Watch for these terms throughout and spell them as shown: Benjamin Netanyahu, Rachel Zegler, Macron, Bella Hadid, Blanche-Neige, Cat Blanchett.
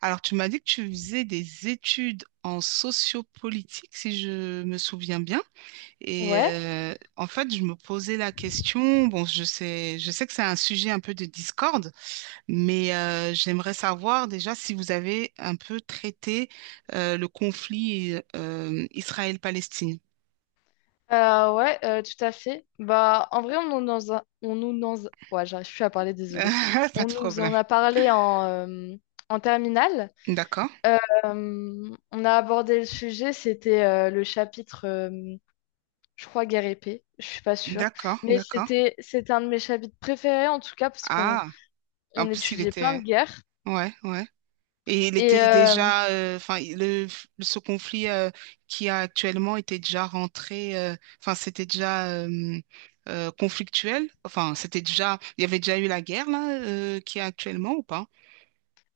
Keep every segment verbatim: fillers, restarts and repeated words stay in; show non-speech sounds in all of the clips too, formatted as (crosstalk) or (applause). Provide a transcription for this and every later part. Alors, tu m'as dit que tu faisais des études en sociopolitique, si je me souviens bien. Et Ouais, euh, en fait, je me posais la question. Bon, je sais, je sais que c'est un sujet un peu de discorde, mais euh, j'aimerais savoir déjà si vous avez un peu traité euh, le conflit euh, Israël-Palestine. euh, ouais, euh, tout à fait. Bah, en vrai, on nous dans un- on nous dans un- ouais, j'arrive plus à parler, désolée. (laughs) Pas On de nous problème. en a parlé en, euh, en terminale. D'accord, Euh, on a abordé le sujet, c'était euh, le chapitre, euh, je crois, guerre épée, je suis pas sûre. d'accord, Mais d'accord. c'était c'était un de mes chapitres préférés, en tout cas, parce qu'on Ah, en on plus, il étudiait plein de était... guerres. Ouais, ouais. Et il Et, était euh, déjà, euh, enfin, le, ce conflit euh, qui a actuellement était déjà rentré, euh, enfin, c'était déjà euh, euh, conflictuel. Enfin, c'était déjà, il y avait déjà eu la guerre là, euh, qui est actuellement ou pas?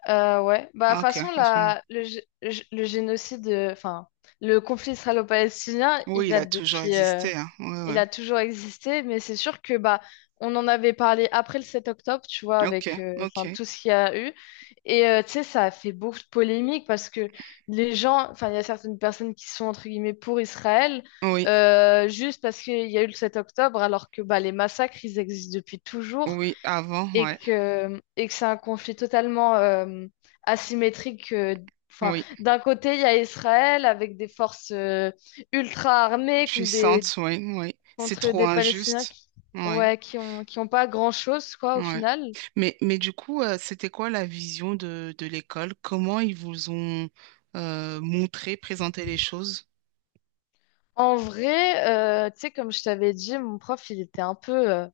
Euh, ouais, bah, de Ah, toute ok. façon, À ce moment... la, le, gé- le gé- le génocide, euh, enfin, le conflit israélo-palestinien, il Oui, il a date toujours depuis, euh, existé. Hein. Ouais, il ouais. a toujours existé, mais c'est sûr que, bah, on en avait parlé après le sept octobre, tu vois, Ok, avec, euh, enfin, ok. tout ce qu'il y a eu. Et, euh, tu sais, ça a fait beaucoup de polémiques parce que les gens, enfin, il y a certaines personnes qui sont, entre guillemets, pour Israël, Oui, euh, juste parce qu'il y a eu le sept octobre, alors que, bah, les massacres, ils existent depuis toujours oui, avant, et ouais. que, et que c'est un conflit totalement euh, asymétrique. euh, Enfin, Oui, d'un côté, il y a Israël avec des forces euh, ultra armées contre des, puissante, oui, oui. C'est contre trop des Palestiniens injuste. qui, Oui, ouais, qui ont, qui ont pas grand-chose, quoi, oui. au final. Mais, mais du coup, euh, c'était quoi la vision de, de l'école? Comment ils vous ont euh, montré, présenté les choses? En vrai, euh, tu sais, comme je t'avais dit, mon prof, il était un peu, euh,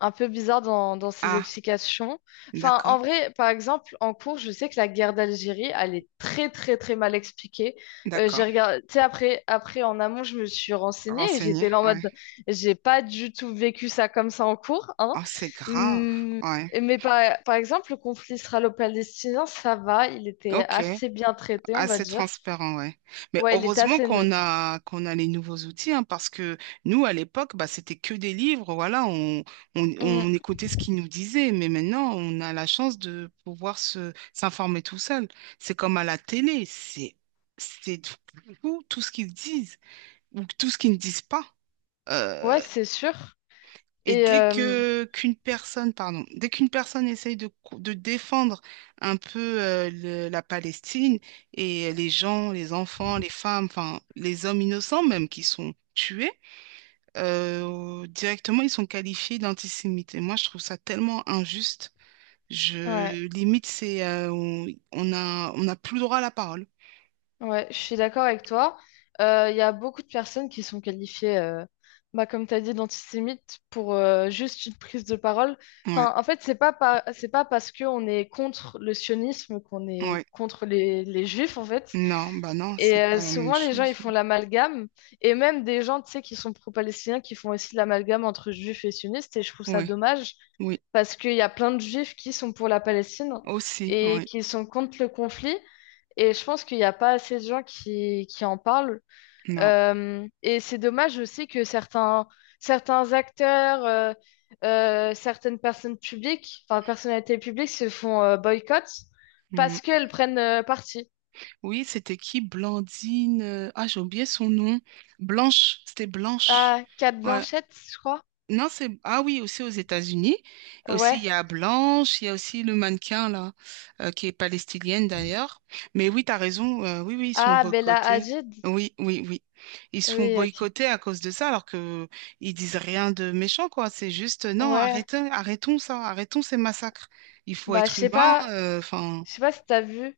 un peu bizarre dans, dans ses Ah, explications. Enfin, d'accord, en vrai, par exemple, en cours, je sais que la guerre d'Algérie, elle est très, très, très mal expliquée. Euh, d'accord. j'ai regardé, tu sais, après, après, en amont, je me suis renseignée et j'étais Renseigné, là en mode, ouais. j'ai pas du tout vécu ça comme ça en cours, hein. Oh, c'est grave, Hum. ouais. Mais par, par exemple, le conflit israélo-palestinien, ça va, il était Ok, assez bien traité, on va assez dire. transparent, ouais. Mais Ouais, il était heureusement assez qu'on neutre. a qu'on a les nouveaux outils, hein, parce que nous, à l'époque, bah, c'était que des livres, voilà, on, on, Hum. on écoutait ce qu'ils nous disaient, mais maintenant, on a la chance de pouvoir se s'informer tout seul. C'est comme à la télé, c'est c'est tout, tout ce qu'ils disent ou tout ce qu'ils ne disent pas. Ouais, Euh, c'est sûr. et Et dès euh, que qu'une personne, pardon, dès qu'une personne essaye de, cou- de défendre un peu euh, le- la Palestine et les gens, les enfants, les femmes, enfin les hommes innocents même qui sont tués, euh, directement ils sont qualifiés d'antisémites. Et moi je trouve ça tellement injuste. ouais. Je limite c'est euh, on on a on n'a plus le droit à la parole. Ouais, je suis d'accord avec toi. Euh, Il y a beaucoup de personnes qui sont qualifiées, euh, bah, comme tu as dit, d'antisémites pour euh, juste une prise de parole. Ouais, Enfin, en fait, c'est pas, par- c'est pas parce qu'on est contre le sionisme qu'on est ouais. contre les, les juifs, en fait. Non, bah non, Et c'est euh, pas la même souvent, les gens, chose. ils font l'amalgame. Et même des gens, tu sais, qui sont pro-palestiniens, qui font aussi l'amalgame entre juifs et sionistes. Et je trouve ça Ouais, dommage oui, parce qu'il y a plein de juifs qui sont pour la Palestine aussi, et ouais, qui sont contre le conflit. Et je pense qu'il n'y a pas assez de gens qui, qui en parlent. non. Euh, et c'est dommage aussi que certains, certains acteurs, euh, euh, certaines personnes publiques, enfin personnalités publiques se font euh, boycott parce qu'elles prennent euh, parti. Oui, c'était qui? Blandine. euh, Ah, j'ai oublié son nom. Blanche, c'était Blanche. Ah, Cat Ouais. Blanchette, je crois. Non, c'est. Ah oui, aussi aux États-Unis. Et aussi, Ouais. il y a Blanche, il y a aussi le mannequin, là, euh, qui est palestinienne d'ailleurs. Mais oui, tu as raison. Euh, oui, oui, ils sont Ah, Bella boycottés. Hadid. Oui, oui, oui. Ils se font Oui, ok. boycotter à cause de ça, alors que ils disent rien de méchant, quoi. C'est juste, euh, non, Ouais. arrêtons, arrêtons ça, arrêtons ces massacres. Il faut Bah, je être sais humain. pas, euh, Enfin, je sais pas si t'as vu.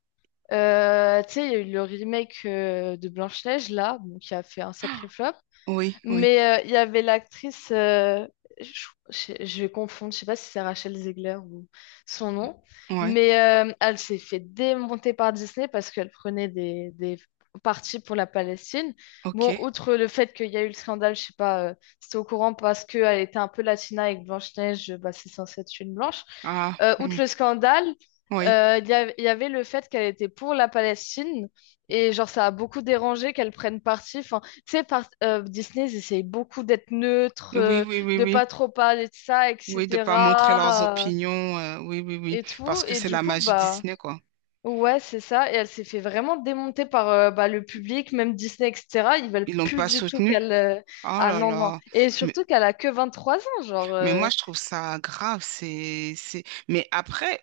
Euh, tu sais, il y a eu le remake euh, de Blanche-Neige, là, bon, qui a fait un sacré flop. oui, oui, Mais euh, il y avait l'actrice, euh, je, je- je vais confondre, je sais pas si c'est Rachel Zegler ou son nom, ouais, mais euh, elle s'est fait démonter par Disney parce qu'elle prenait des, des parties pour la Palestine. Bon, ok. outre le fait qu'il y a eu le scandale, je sais pas, euh, c'était au courant parce qu'elle était un peu latina avec Blanche-Neige, bah, c'est censé être une blanche. Ah, Euh, hmm, outre le scandale, oui, euh, il y, av- il y avait le fait qu'elle était pour la Palestine et genre ça a beaucoup dérangé qu'elle prenne parti. Enfin, tu sais, par- euh, Disney, ils essayent beaucoup d'être neutres, oui, euh, oui, oui, de oui. pas trop parler de ça, Oui, de pas montrer leurs et cetera euh, opinions, euh, oui, oui, oui, et parce tout. que Et c'est du la coup, magie bah, Disney, quoi. ouais, c'est ça. Et elle s'est fait vraiment démonter par euh, bah, le public, même Disney, et cetera. Ils veulent Ils l'ont plus pas du tout soutenu. qu'elle. Euh, Oh Ah là non, non. là. Et Mais surtout qu'elle a que vingt-trois ans, genre. Mais moi, Euh, je trouve ça grave. C'est, c'est... Mais après,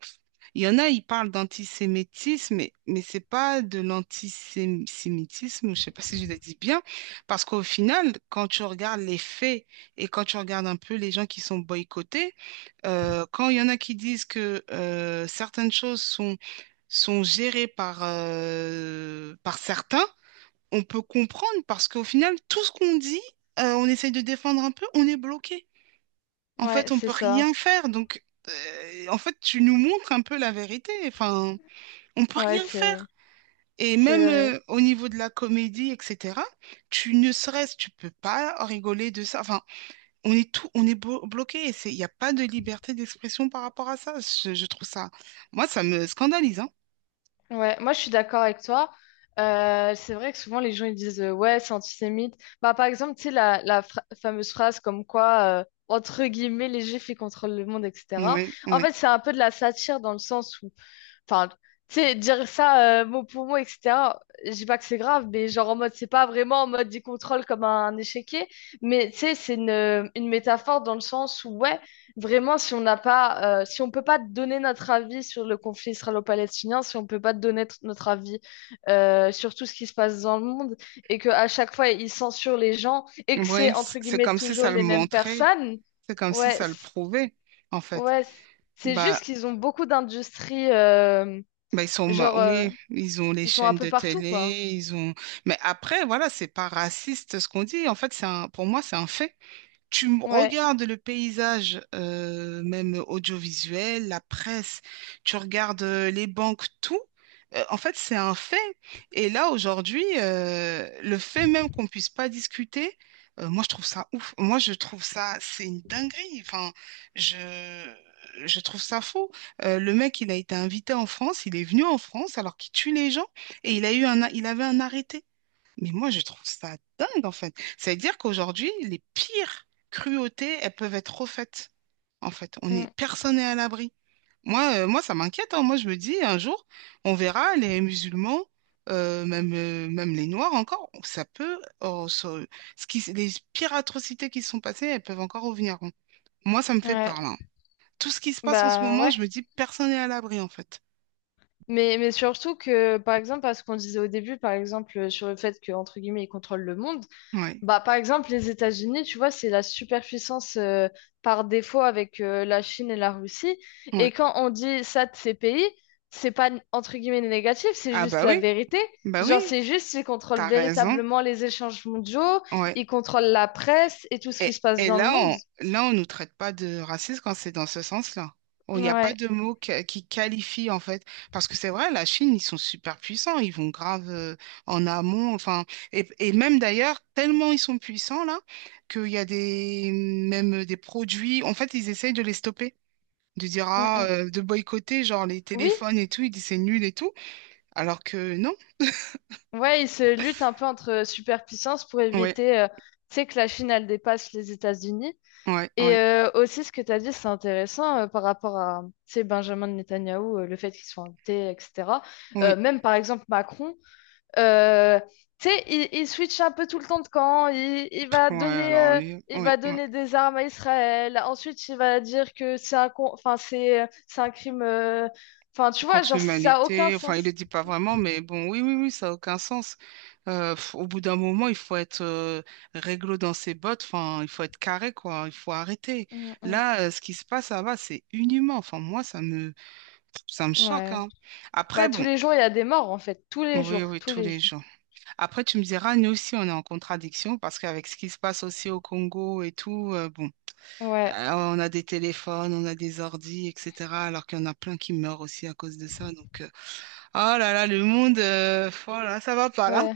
il y en a, ils parlent d'antisémitisme, mais, mais c'est pas de l'antisémitisme, je sais pas si je le dis bien, parce qu'au final, quand tu regardes les faits et quand tu regardes un peu les gens qui sont boycottés, euh, quand il y en a qui disent que euh, certaines choses sont, sont gérées par, euh, par certains, on peut comprendre parce qu'au final, tout ce qu'on dit, euh, on essaye de défendre un peu, on est bloqué. En Ouais, fait, on c'est peut ça. rien faire. Donc, euh, en fait, tu nous montres un peu la vérité. Enfin, on peut Ouais, rien c'est faire. Et c'est même vrai. euh, au niveau de la comédie, et cetera, tu ne serais-ce, tu peux pas rigoler de ça. Enfin, on est tout, on est blo- bloqué. Et c'est... Il n'y a pas de liberté d'expression par rapport à ça. Je, je trouve ça, moi, ça me scandalise, hein. Ouais, moi je suis d'accord avec toi. Euh, c'est vrai que souvent les gens ils disent euh, ouais, c'est antisémite. Bah, par exemple, tu sais, la, la fra- fameuse phrase comme quoi, euh, entre guillemets, les juifs ils contrôlent le monde, et cetera. Oui, En oui. fait, c'est un peu de la satire dans le sens. Enfin, tu sais, dire ça euh, mot pour mot, et cetera. Je dis pas que c'est grave, mais genre en mode, c'est pas vraiment en mode il contrôle comme un échiquier, mais tu sais, c'est une, une métaphore dans le sens où, ouais, vraiment, si on n'a pas, euh, si on peut pas te donner notre avis sur le conflit israélo-palestinien, si on peut pas te donner t- notre avis euh, sur tout ce qui se passe dans le monde, et que à chaque fois, ils censurent les gens, et que c'est, Oui, c- entre c'est guillemets, comme si toujours ça le les mêmes montrait. personnes, C'est comme si ouais, ça le c- prouvait, en fait. ouais, c- c'est Bah, juste qu'ils ont beaucoup d'industries. euh, Bah, ils sont, ma- Genre, euh, oui, ils ont les ils sont un chaînes peu de partout, quoi. télé, ils ont. Mais après, voilà, c'est pas raciste ce qu'on dit. En fait, c'est un, pour moi, c'est un fait. Tu m- Ouais. regardes le paysage, euh, même audiovisuel, la presse, tu regardes euh, les banques, tout. Euh, en fait, c'est un fait. Et là, aujourd'hui, euh, le fait même qu'on puisse pas discuter, euh, moi, je trouve ça ouf. Moi, je trouve ça, c'est une dinguerie. Enfin, je, je trouve ça fou. Euh, le mec, il a été invité en France, il est venu en France alors qu'il tue les gens et il a eu un, a- il avait un arrêté. Mais moi, je trouve ça dingue, en fait. Ça veut dire qu'aujourd'hui, les pires cruautés, elles peuvent être refaites, en fait. On Mm. est, personne n'est à l'abri. Moi, euh, moi, ça m'inquiète. Hein. Moi, je me dis, un jour, on verra les musulmans, euh, même, euh, même les noirs encore, ça peut, oh, ça- ce qui, les pires atrocités qui se sont passées, elles peuvent encore revenir. Hein. Moi, ça me fait peur, Ouais. là. Tout ce qui se passe en ce Bah moment, ouais. je me dis, personne n'est à l'abri, en fait. Mais, mais surtout que, par exemple, à ce qu'on disait au début, par exemple, euh, sur le fait que, entre guillemets, ils contrôlent le monde, Ouais, bah par exemple, les États-Unis, tu vois, c'est la superpuissance euh, par défaut avec euh, la Chine et la Russie. ouais. Et quand on dit ça de ces pays, c'est pas, entre guillemets, négatif, c'est Ah juste bah la oui, vérité. bah Genre, oui, c'est juste, ils contrôlent t'as raison. véritablement les échanges mondiaux, Ouais. ils contrôlent la presse et tout ce qui Et, se passe et dans le là, monde. on, là, on ne nous traite pas de racisme quand c'est dans ce sens-là. Il n'y a pas Ouais. de mot que- qui qualifie, en fait. Parce que c'est vrai, la Chine, ils sont super puissants. Ils vont grave euh, en amont. Enfin, et, et même d'ailleurs, tellement ils sont puissants, là, qu'il y a des, même des produits. En fait, ils essayent de les stopper. De dire, Mm, ah, mm. euh, de boycotter, genre les Oui, téléphones et tout. Ils disent c'est nul et tout. Alors que non. ouais, ils se luttent un peu entre euh, superpuissances pour Ouais, éviter, euh, tu sais, que la Chine, elle dépasse les États-Unis. ouais, Et ouais. euh, aussi, ce que tu as dit, c'est intéressant euh, par rapport à, tu sais, Benjamin Netanyahou, euh, le fait qu'il soit invité, et cetera. Euh, Oui, même, par exemple, Macron, euh, tu sais, il, il switch un peu tout le temps de camp. Il, il va ouais, donner, alors, euh, les- il ouais, va ouais. donner des armes à Israël. Ensuite, il va dire que c'est un, con- enfin, c'est, c'est un crime. euh, Enfin, tu vois, Contre genre, ça a aucun l'humanité. Enfin, il ne le sens. dit pas vraiment, mais bon, oui, oui, oui, ça n'a aucun sens. Euh, pff, au bout d'un moment, il faut être euh, réglo dans ses bottes. Enfin, il faut être carré, quoi. Il faut arrêter. Mm, mm. Là, euh, ce qui se passe, ça va, c'est inhumain. Enfin, moi, ça me, ça me choque, Ouais. hein. Après, Bah, tous bon. les jours, il y a des morts, en fait. Tous les Oui, jours, oui, tous tous les les jours. jours. Après, tu me diras, nous aussi, on est en contradiction parce qu'avec ce qui se passe aussi au Congo et tout, euh, bon, Ouais, euh, on a des téléphones, on a des ordis, et cetera. Alors qu'il y en a plein qui meurent aussi à cause de ça. Donc, euh, ah là là, le monde, euh, voilà, ça va pas là. ouais.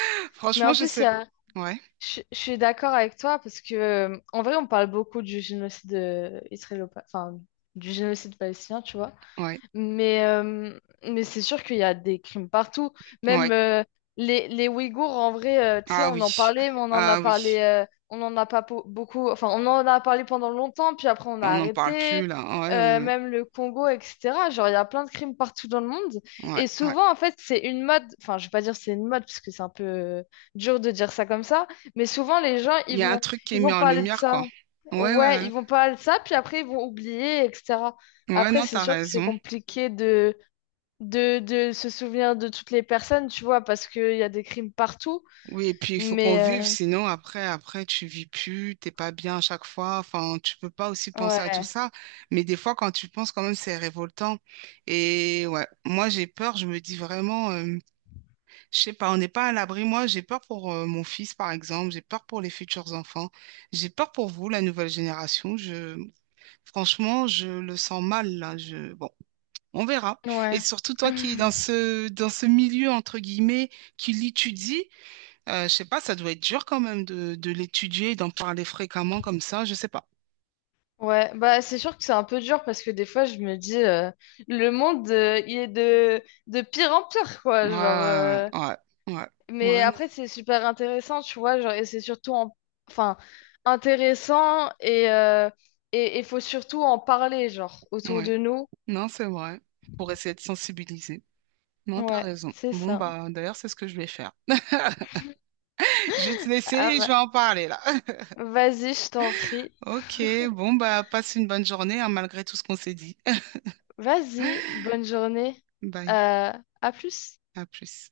(laughs) Mais Franchement, en je plus, il sais. y a- Ouais, je, je suis d'accord avec toi parce que, euh, en vrai, on parle beaucoup du génocide euh, israélo, enfin, du génocide palestinien, tu vois. ouais, Mais, euh, mais c'est sûr qu'il y a des crimes partout. Même ouais. euh, les, les Ouïghours, en vrai, euh, tu sais, Ah on en oui, parlait, mais on en a ah parlé, oui. euh, on en a pas po- beaucoup. Enfin, on en a parlé pendant longtemps, puis après on a On n'en parle arrêté. plus là. Ouais, ouais, Euh, ouais, même le Congo, et cetera. Genre, il y a plein de crimes partout dans le monde. ouais. Et Ouais. souvent, en fait, c'est une mode. Enfin, je vais pas dire c'est une mode, parce que c'est un peu euh, dur de dire ça comme ça. Mais souvent, les gens, Il ils y a un vont, truc qui est ils mis vont en parler de lumière, quoi. ça. Ouais, ouais, Ouais, ouais. ils vont parler de ça, puis après, ils vont oublier, et cetera. Ouais, Après, non, c'est t'as sûr que c'est raison. compliqué de, de, de se souvenir de toutes les personnes, tu vois, parce qu'il y a des crimes partout. Oui, et puis il faut qu'on vive, Mais euh, sinon après, après, tu vis plus, t'es pas bien à chaque fois. Enfin, tu peux pas aussi penser à tout ouais, ça. Mais des fois, quand tu penses, quand même, c'est révoltant. Et ouais, moi j'ai peur. Je me dis vraiment. euh, Je sais pas, on n'est pas à l'abri. Moi, j'ai peur pour euh, mon fils, par exemple. J'ai peur pour les futurs enfants. J'ai peur pour vous, la nouvelle génération. Je... Franchement, je le sens mal, là. Je... Bon, on verra. Et ouais. surtout, toi qui es dans (laughs) ce, dans ce milieu, entre guillemets, qui l'étudie, euh, je sais pas, ça doit être dur quand même de, de l'étudier, et d'en parler fréquemment comme ça. Je sais pas. Ouais, bah c'est sûr que c'est un peu dur parce que des fois je me dis euh, le monde euh, il est de, de pire en pire quoi Ouais, genre ouais, euh, ouais. Ouais, ouais, mais ouais, après c'est super intéressant tu vois genre et c'est surtout en- enfin intéressant et euh, et il faut surtout en parler genre non, autour ouais. de nous Non, c'est vrai. Pour essayer de sensibiliser. Non, t'as ouais raison. c'est Bon, ça. bah, d'ailleurs, c'est ce que je vais faire. Je vais te laisser, Ah, et je bah vais en parler là. (laughs) vas-y, je t'en prie. Ok, bon, bah, passe une bonne journée, hein, malgré tout ce qu'on s'est dit. Vas-y, bonne journée. (laughs) Bye, Euh, à plus. à plus.